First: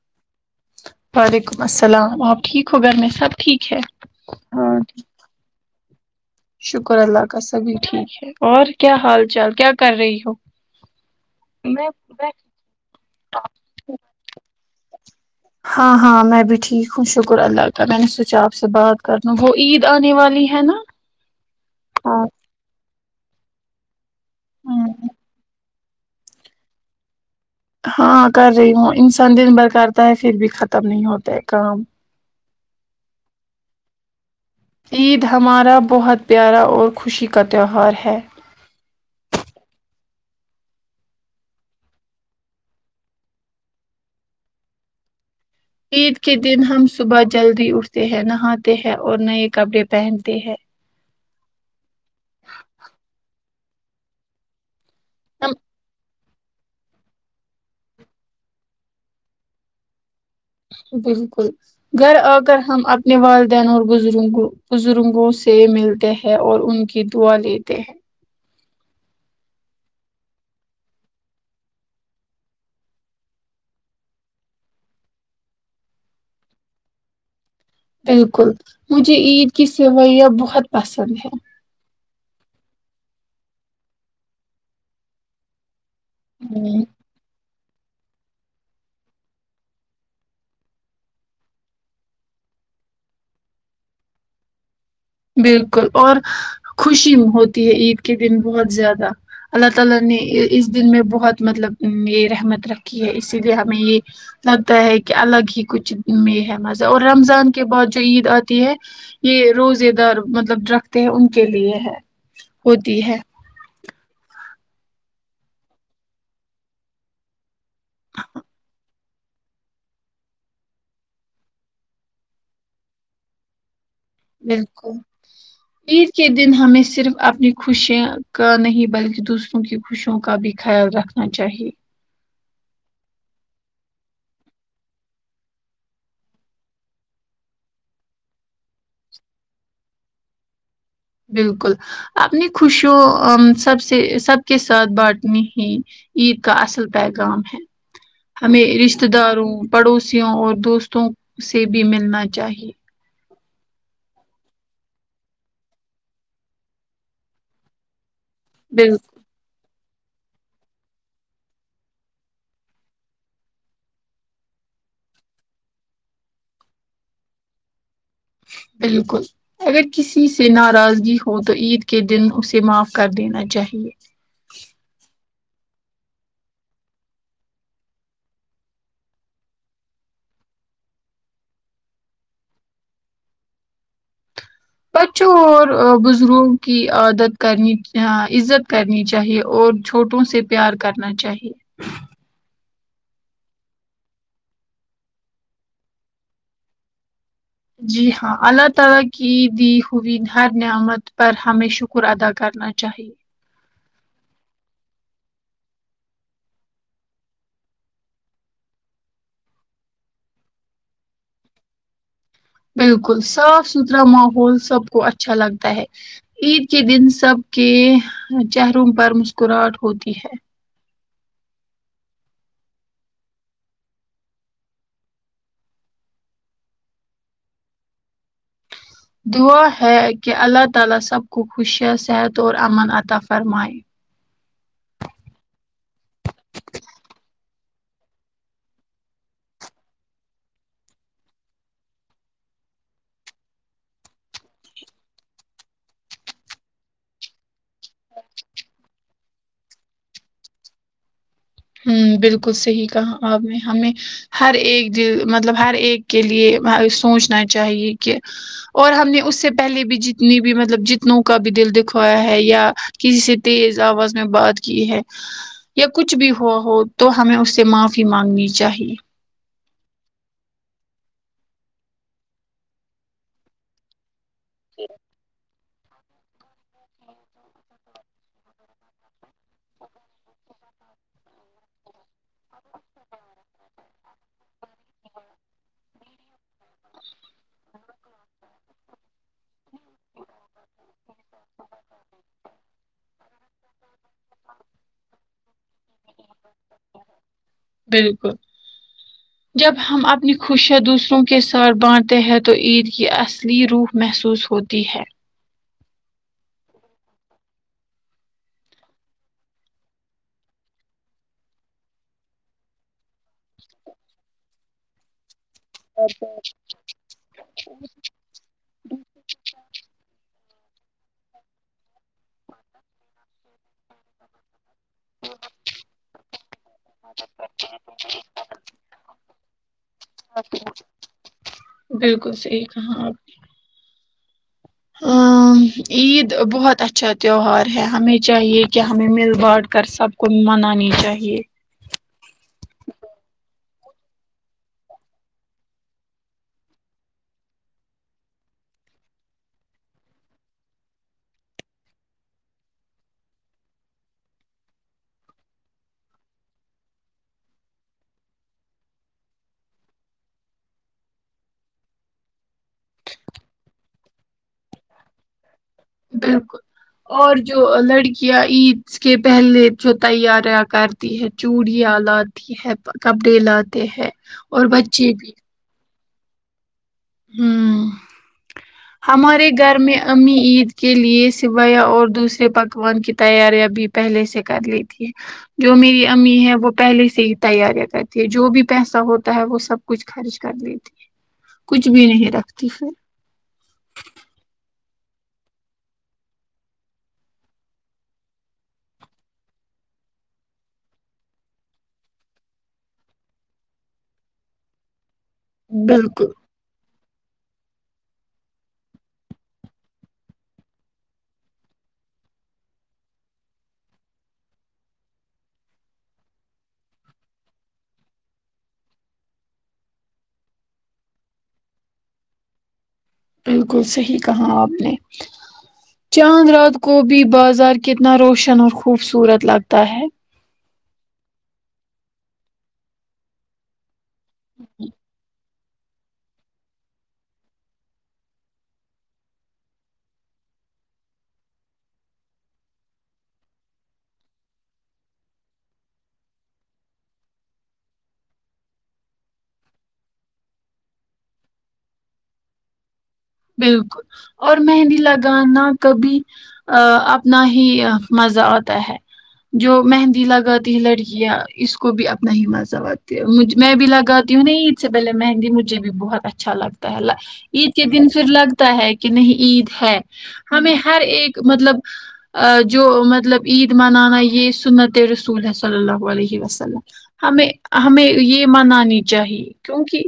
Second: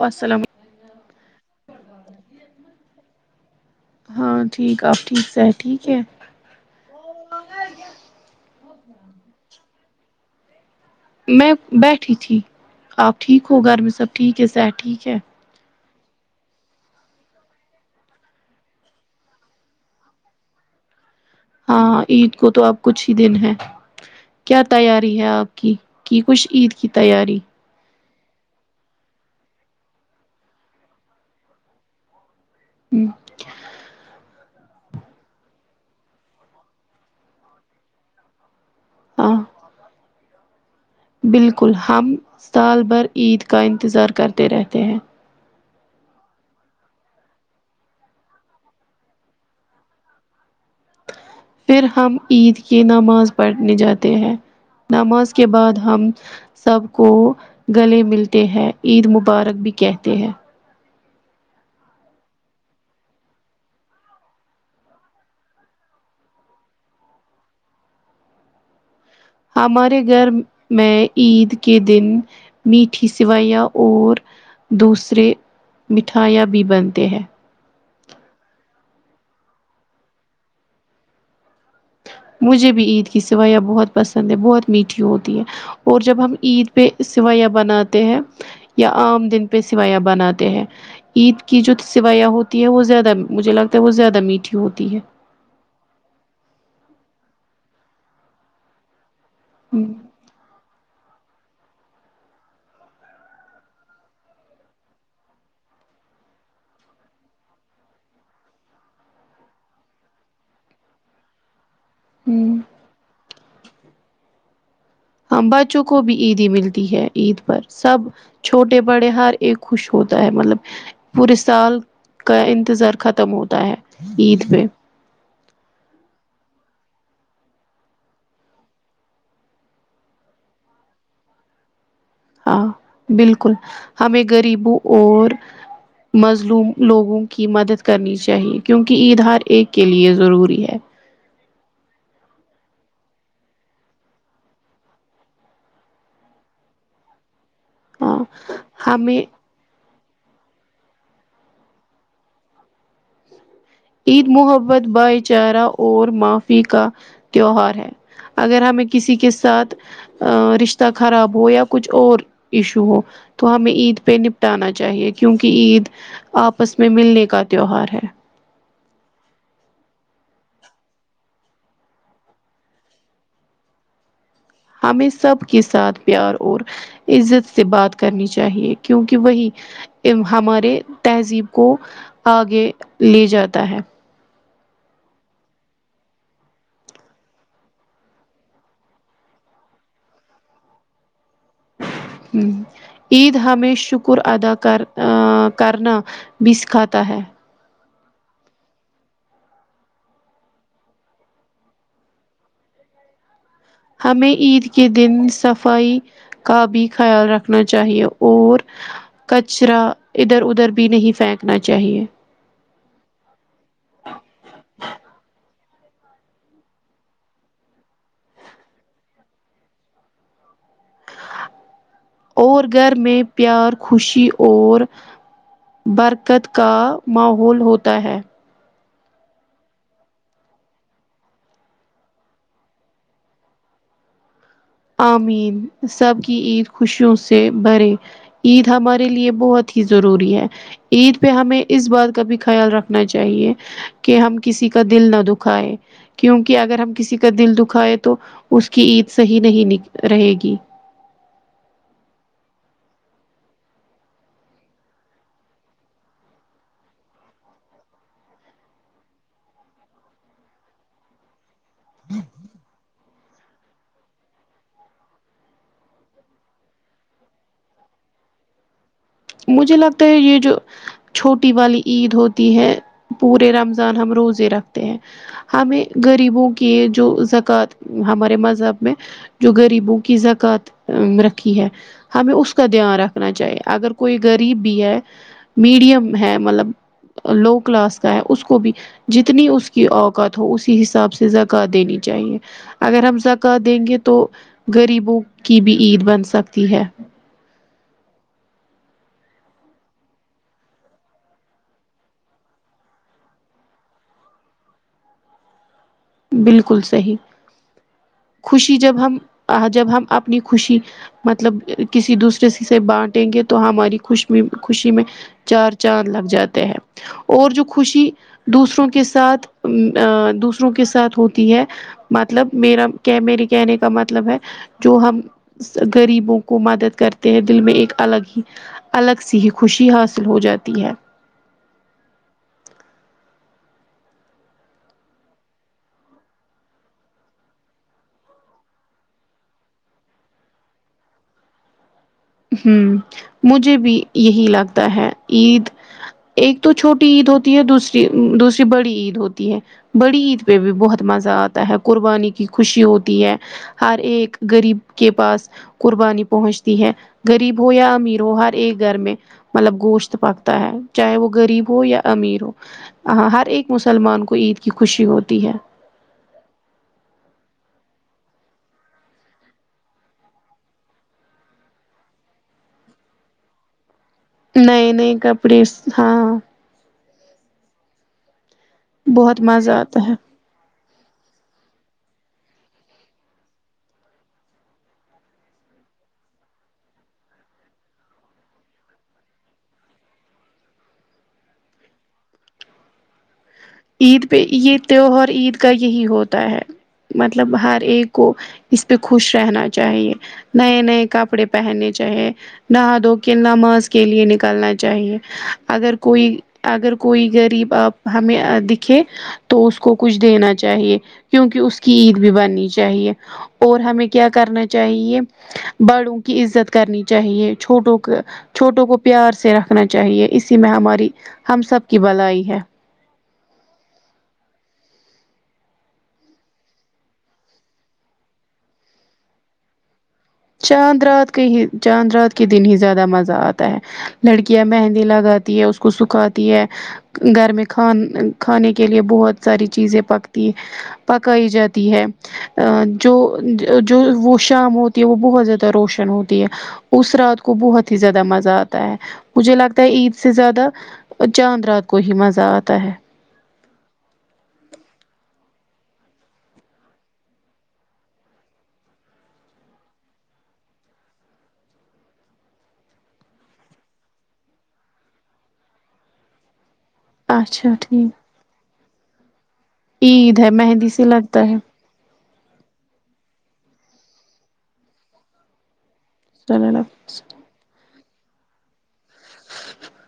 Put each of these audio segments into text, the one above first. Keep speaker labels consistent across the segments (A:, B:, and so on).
A: اسلام
B: وعلیکم السلام آپ ٹھیک ہو گھر میں سب ٹھیک ہے
A: ہاں ٹھیک آپ ٹھیک سے ہیں ٹھیک ہے
B: شکر اللہ کا سبھی ٹھیک ہے اور کیا حال چال کیا کر رہی ہو
A: میں بیٹھی تھی آپ ٹھیک ہو گھر میں سب ٹھیک ہے سیر ٹھیک ہے
B: ہاں ہاں میں بھی ٹھیک ہوں شکر اللہ تعالی میں نے سوچا آپ سے بات کر لوں وہ عید آنے والی ہے نا
A: ہاں عید کو تو آپ کچھ ہی دن ہیں کیا تیاری ہے آپ کی کی کچھ عید کی تیاری
B: ہاں کر رہی ہوں انسان دن بھرکرتا ہے پھر بھی ختم نہیں ہوتا ہے کام عید ہمارا بہت پیارا اور خوشی کا تہوار ہے
A: ہاں بالکل ہم سال بھر عید کا انتظار کرتے رہتے ہیں
B: عید کے دن ہم صبح جلدی اٹھتے ہیں نہاتے ہیں اور نئے کپڑے پہنتے ہیں
A: پھر ہم عید کی نماز پڑھنے جاتے ہیں نماز کے بعد ہم سب کو گلے ملتے ہیں عید مبارک بھی کہتے ہیں
B: بالکل گھر آ کر ہم اپنے والدین اور بزرگ بزرگوں سے ملتے ہیں اور ان کی کہ دعا لیتے ہے
A: ہمارے گھر میں عید کے دن میٹھی سویاں اور دوسرے مٹھائیاں بھی بنتے ہیں
B: بالکل مجھے عید کی سوئیاں بہت پسند ہیں
A: مجھے بھی عید کی سویاں بہت پسند ہیں بہت میٹھی ہوتی ہیں اور جب ہم عید
B: ہوں،
A: پہ سیویاں بناتے ہیں یا عام دن پہ سیویاں بناتے ہیں عید کی جو سویاں ہوتی ہے وہ زیادہ مجھے لگتا ہے وہ زیادہ میٹھی ہوتی ہے
B: بالکل اور خوشی ہوتی ہے عید کے دن بہت زیادہ اللہ تعالی نے اس دن میں بہت مطلب یہ رحمت رکھی ہے اسی لیے ہمیں یہ لگتا ہے کہ الگ ہی کچھ میں ہے مزہ اور رمضان کے بعد جو عید آتی ہے یہ روزے دار مطلب رکھتے ہیں ان کے لیے ہے
A: ہوں
B: ہوتی ہے
A: ہاں بچوں کو بھی عیدی ملتی ہے عید پر سب چھوٹے بڑے ہر ایک خوش ہوتا ہے مطلب پورے سال کا انتظار ختم ہوتا ہے عید پہ
B: بالکل عید کے دن ہمیں صرف اپنی خوشیاں کا نہیں بلکہ دوسروں کی خوشیوں کا بھی خیال رکھنا چاہیے
A: ہاں بالکل ہمیں غریبوں اور مظلوم لوگوں کی مدد کرنی چاہیے کیونکہ عید ہر ایک کے لیے ضروری ہے
B: بالکل اپنی خوشیوں سب سے سب کے ساتھ بانٹنی ہیں عید کا اصل پیغام ہے
A: ہاں
B: ہمیں رشتتے داروں پڑوسیوں اور دوستوں سے بھی ملنا چاہیے
A: عید محبت بھائی چارہ اور معافی کا تیوہار ہے اگر ہمیں
B: بال
A: کسی کے ساتھ ا رشتہ خراب ہو یا کچھ اور ایشو ہو تو ہمیں عید پہ نپٹانا چاہیے کیونکہ عید آپس میں ملنے کا تیوہار ہے
B: بالکل اگر کسی سے ناراضگی ہو تو عید کے دن اسے معاف کر دینا چاہیے
A: ہمیں سب کے ساتھ پیار اور عزت سے بات کرنی چاہیے کیونکہ وہی ہمارے تہذیب کو آگے لے جاتا ہے
B: بچوں اور بزرگوں کی عادت کرنی عزت کرنی چاہیے اور چھوٹوں سے پیار کرنا چاہیے
A: ہوں عید ہمیں شکر ادا کر کرنا بھی سکھاتا ہے
B: جی ہاں اللہ تعالی کی دی ہوئی ہر نعمت پر ہمیں شکر شکر ادا کرنا چاہیے
A: ہمیں عید کے دن صفائی کا بھی خیال رکھنا چاہیے اور کچرا ادھر ادھر بھی نہیں پھینکنا چاہیے
B: بالکل صاف ستھرا ماحول سب کو اچھا لگتا ہے عید کے دن سب کے چہروں پر مسکراہٹ ہوتی ہے
A: اور گھر میں پیار خوشی اور برکت کا ماحول ہوتا ہے
B: دعا ہے کہ اللہ تعا لی سب کو خوشیاں صحت اور امن عطا فرمائے
A: آمین سب کی عید خوشیوں سے برے عید ہمارے لیے بہت ہی ضروری ہے عید پہ ہمیں اس بات کا بھی خیال رکھنا چاہیے کہ ہم کسی کا دل نہ دکھائے کیونکہ اگر ہم کسی کا دل دکھائے تو اس کی عید صحیح نہیں رہے گی
B: ہوں بالکل صحیح کہا آپ نے ہمیں ہر ایک د مطلب ہر ایک کے لیے سوچنا چاہیے کہ اور ہم نے اس سے پہلے بھی جتنی بھی مطلب جتنوں کا بھی دل دکھوایا ہے یا کسی سے تیز آواز میں بات کی ہے یا کچھ بھی ہو ہو تو ہمیں اس سے معافی مانگنی چاہیے
A: مجھے لگتا ہے یہ جو چھوٹی والی عید ہوتی ہے پورے رمضان ہم روز رکھتے ہیں ہمیں غریبوں کی جو زکوۃ ہمارے مذہب میں جو غریبوں کی زکوۃ رکھی ہے ہمیں اس کا دھیان رکھنا چاہیے اگر کوئی غریب بھی ہے میڈیم ہے مطلب لو کلاس کا ہے اس کو بھی جتنی اس کی اوقات ہو اسی حساب سے زکوۃ دینی چاہیے اگر ہم زکوۃ دیں گے تو غریبوں کی بھی عید بن سکتی ہے
B: بالکل جب ہم اپنی خوشیاں دوسروں کے ساتھ بانٹتے ہیں تو عید کی اصلی روح محسوس ہوتی ہے
A: بالکل صحیح خوشی جب ہم جب ہم اپنی خوشی مطلب کسی دوسرے سے سے بانٹیں گے تو ہماری خوش خوشی میں چار چاند لگ جاتے ہیں اور جو خوشی دوسروں کے ساتھ دوسروں کے ساتھ ہوتی ہے مطلب میر ے کہنے کا مطلب ہے جو ہم غریبوں کو مدد کرتے ہیں دل میں ایک الگ ہی الگ سی ہی خوشی حاصل ہو جاتی ہے
B: بالکل سہی ہی کہا آپ ہ عید بہت اچھا تیوہار ہے ہمیں چاہیے کہ ہمیں مل بانٹ کر سب کو منانی چاہیے
A: ہوں مجھے بھی یہ ہی لگتا ہے عید ایک تو چھوٹی عید ہوتی ہے دوسری دوسری بڑی عید ہوتی ہے بڑی عید پہ بھی بہت مزہ آتا ہے قربانی کی خوشی ہوتی ہے ہر ایک غریب کے پاس قربانی پہنچتی ہے غریب ہو یا امیر ہو ہر ایک گھر میں مطلب گوشت پکتا ہے چاہے وہ غریب ہو یا امیر ہو ہاں ہر ایک مسلمان کو عید کی خوشی ہوتی ہے
B: بالکل اور جو لڑکیاں عید اس کے پہلے جو تیاریاں کرتی ہے چوڑیاں لاتی ہے کپڑے لاتے ہیں اور
A: نئی نئی
B: بچے بھی
A: کپڑے ہاں
B: ہوں
A: بہت
B: ہمارے
A: مزہ
B: گھر میں
A: آتا ہے
B: امی عید کے لیے سویاں اور دوسرے پکوان کی تیاریاں بھی پہلے سے کر لی ہے جو میری امی ہے وہ پہلے سے ہی تیاریاں کرتی ہے جو بھی پیسہ ہوتا ہے وہ سب کچھ خارج کر لی تھی کچھ بھی نہیں رکھتی پھر
A: عید پہ یہ تیوہار عید کا یہ ہی ہوتا ہے مطلب ہر ایک کو اس پہ خوش رہنا چاہیے نئے نئے کپڑے پہننے چاہیں نہا دھو کے نماز کے لیے نکالنا چاہیے اگر
B: بالکل
A: کوئی اگر کوئی غریب آپ ہمیں دکھے تو اس کو کچھ دینا چاہیے کیونکہ اس کی عید بھی بننی چاہیے اور ہمیں کیا کرنا چاہیے بڑوں کی عزت کرنی چاہیے چھوٹوں کا چھوٹوں کو پیار سے رکھنا چاہیے اسی میں ہماری ہم سب کی بلائی ہے
B: بالکل صحیح کہا آپ نے چاند رات کو بھی بازار کتنا روشن اور خوبصورت لگتا ہے
A: چاند رات کے ہی چاند رات کے دن ہی زیادہ مزہ آتا ہے لڑکیاں مہندی لگاتی ہے اس کو سکھاتی ہے گھر میں کھان کھانے کے لیے بہت ساری چیزیں پکتی ہیں پکائی جاتی ہے جو جو وہ شام ہوتی وہ بہت زیادہ روشن ہوتی ہے اس رات کو بہت ہی زیادہ مزہ آتا ہے مجھے لگتا ہے عید سے زیادہ وہ چاند رات کو ہی مزہ آتا ہے
B: بالکل اور مہندی لگانا کبھی آ اپنا ہی مزہ آتا ہے جو مہندی لگاتی ہے لڑکیاں اس کو بھی اپنا ہی مزہ آتی ہے مجھ میں بھی لگا یوں نہیں عید سے پہلے مہندی مجھے بھی بہت اچھا لگتا ہے
A: اچھا
B: عید کے
A: ٹھیک
B: دن پھر لگتا ہے کہ نہیں عید ہے
A: عید ہے
B: ہمیں
A: مہندی
B: ہر
A: سے
B: ایک
A: لگتا ہے
B: مطلب آ جو مطلب عید منانا یہ سنت رسول ہے صلی اللہ علیہ علیہ وسلم ہمیں ہمیں یہ منانی چاہیے کیونکہ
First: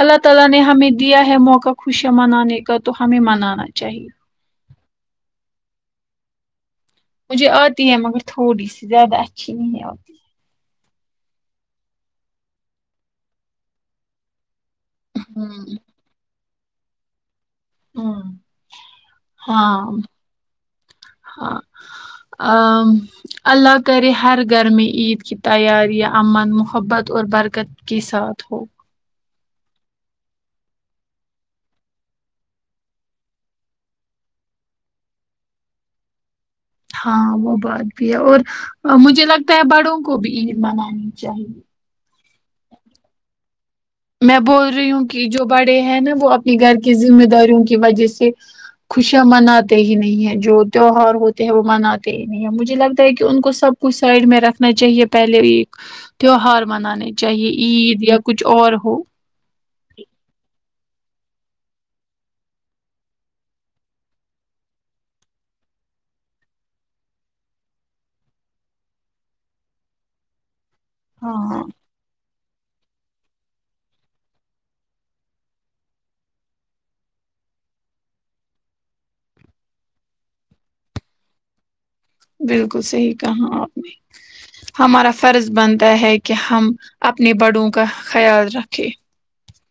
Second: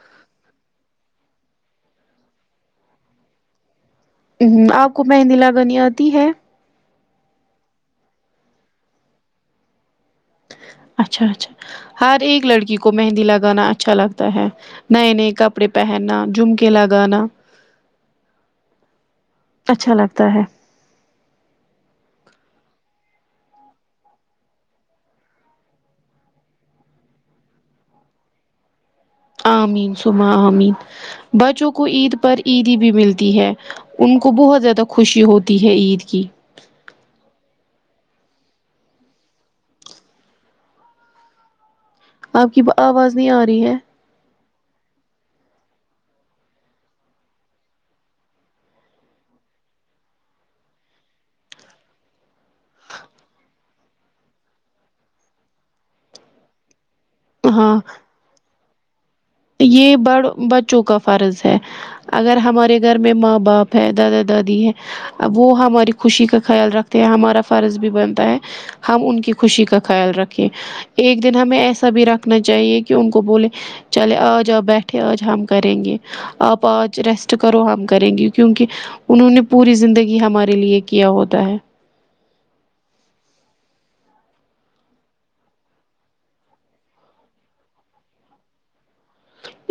B: اللہ تعالی نے ہمیں دیا ہے موقع خوشیاں منانے کا تو ہمیں منانا چاہیے
A: آپ کو مہندی لگنی آتی ہے
B: مجھے آتی ہے مگر تھوڑی سی زیادہ اچھی نہیں آتی
A: اچھا اچھا ہر ایک لڑکی کو مہندی لگانا اچھا لگتا ہے نئے نئے کپڑے
B: ہوں
A: پہننا جھمکے لگانا
B: ہاں ہاں
A: اچھا لگتا ہے
B: ہاں آ اللہ کرے ہر گھر میں عید کی تیاریاں امن محبت اور برکت کے ساتھ ہو
A: آمین ثم آمین بچوں کو عید پر عیدی بھی ملتی ہے ان کو بہت زیادہ خوشی ہوتی ہے عید کی
B: ہاں وہ بات بھی ہے اور مجھے لگتا ہے بڑوں کو بھی عید منانی چاہیے
A: آپ کی آواز نہیں آ رہی ہے
B: میں بول رہی ہوں کہ جو بڑے ہیں نا وہ اپنے گھر کی ذمہ داریوں کی وجہ سے خوشیاں مناتے ہی نہیں ہیں جو تیوہار ہوتے ہیں وہ مناتے ہی نہیں ہے مجھے لگتا ہے کہ ان کو سب کو سائڈ میں رکھنا چاہیے پہلے ایک تیوہار منانے چاہے
A: ہاں
B: عید یا کچھ اور ہو
A: یہ بڑ بچوں کا فرض ہے اگر ہمارے گھر میں ماں باپ ہے دادا دادی ہیں وہ ہماری خوشی کا خیال رکھتے ہیں ہمارا فرض بھی بنتا ہے ہم ان کی خوشی کا خیال رکھیں ایک دن ہمیں
B: ہاں
A: ایسا بھی رکھنا چاہیے کہ ان کو بولے چلے آج آپ بیٹھے آج ہم کریں گے آپ آج ریسٹ کرو ہم کریں گے کیو کی انہوں نے پوری زندگی ہمارے لیے کیا ہوتا ہے
B: بالکل صحیح کہا آپ نے ہمارا فرض بنتا ہے کہ ہم اپنے بڑوں کا خیال رکھے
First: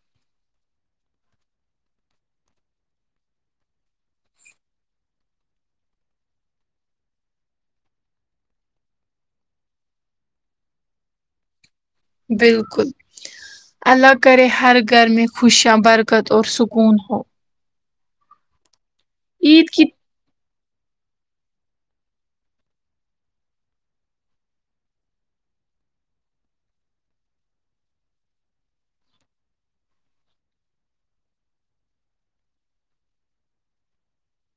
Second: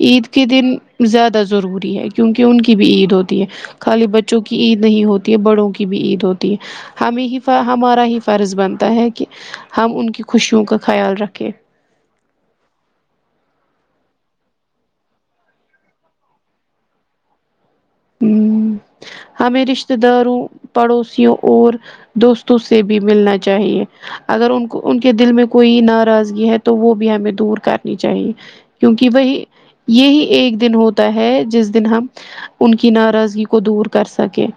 A: عید کے دن زیادہ ضروری ہے کیونکہ ان کی بھی عید ہوتی ہے خالی بچوں کی عید نہیں ہوتی ہے بڑوں کی بھی عید ہوتی ہے ہمیں ہی ہمارا ہی فرض بنتا ہے کہ ہم ان کی خوشیوں کا خیال رکھیں
B: بالکل اللہ کرے ہر گھر میں خوشیا برکت اور سکون ہو
A: ہمیں
B: عید کی
A: رشتے داروں پڑوسیوں اور دوستوں سے بھی ملنا چاہیے اگر ان کو ان کے دل میں کوئی ناراضگی ہے تو وہ بھی ہمیں دور کرنی چاہیے کیونکہ وہی یہی ایک دن ہوتا ہے جس دن ہم ان کی ناراضگی کو دور کر سکے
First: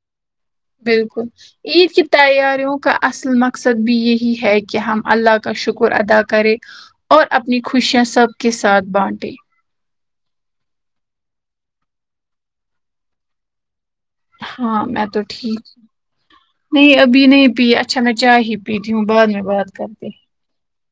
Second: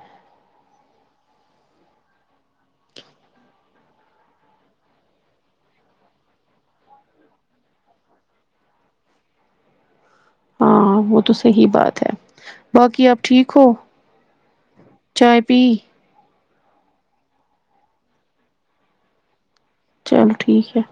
B: بالکل عید کی تیاریوں کا اصل مقصد بھی یہی ہے کہ ہم اللہ کا شکر ادا کرے اور اپنی خوشیاں سب کے ساتھ بانٹے
A: ہاں وہ تو صحیح بات ہے باقی آپ ٹھیک ہو
B: ہاں میں تو
A: چائے پی
B: ٹھیک ہو نہیں ابھی نہیں پی اچھا چائے ہی پیتی ہوں بعد میں بات کرتے
A: چلو ٹھیک ہے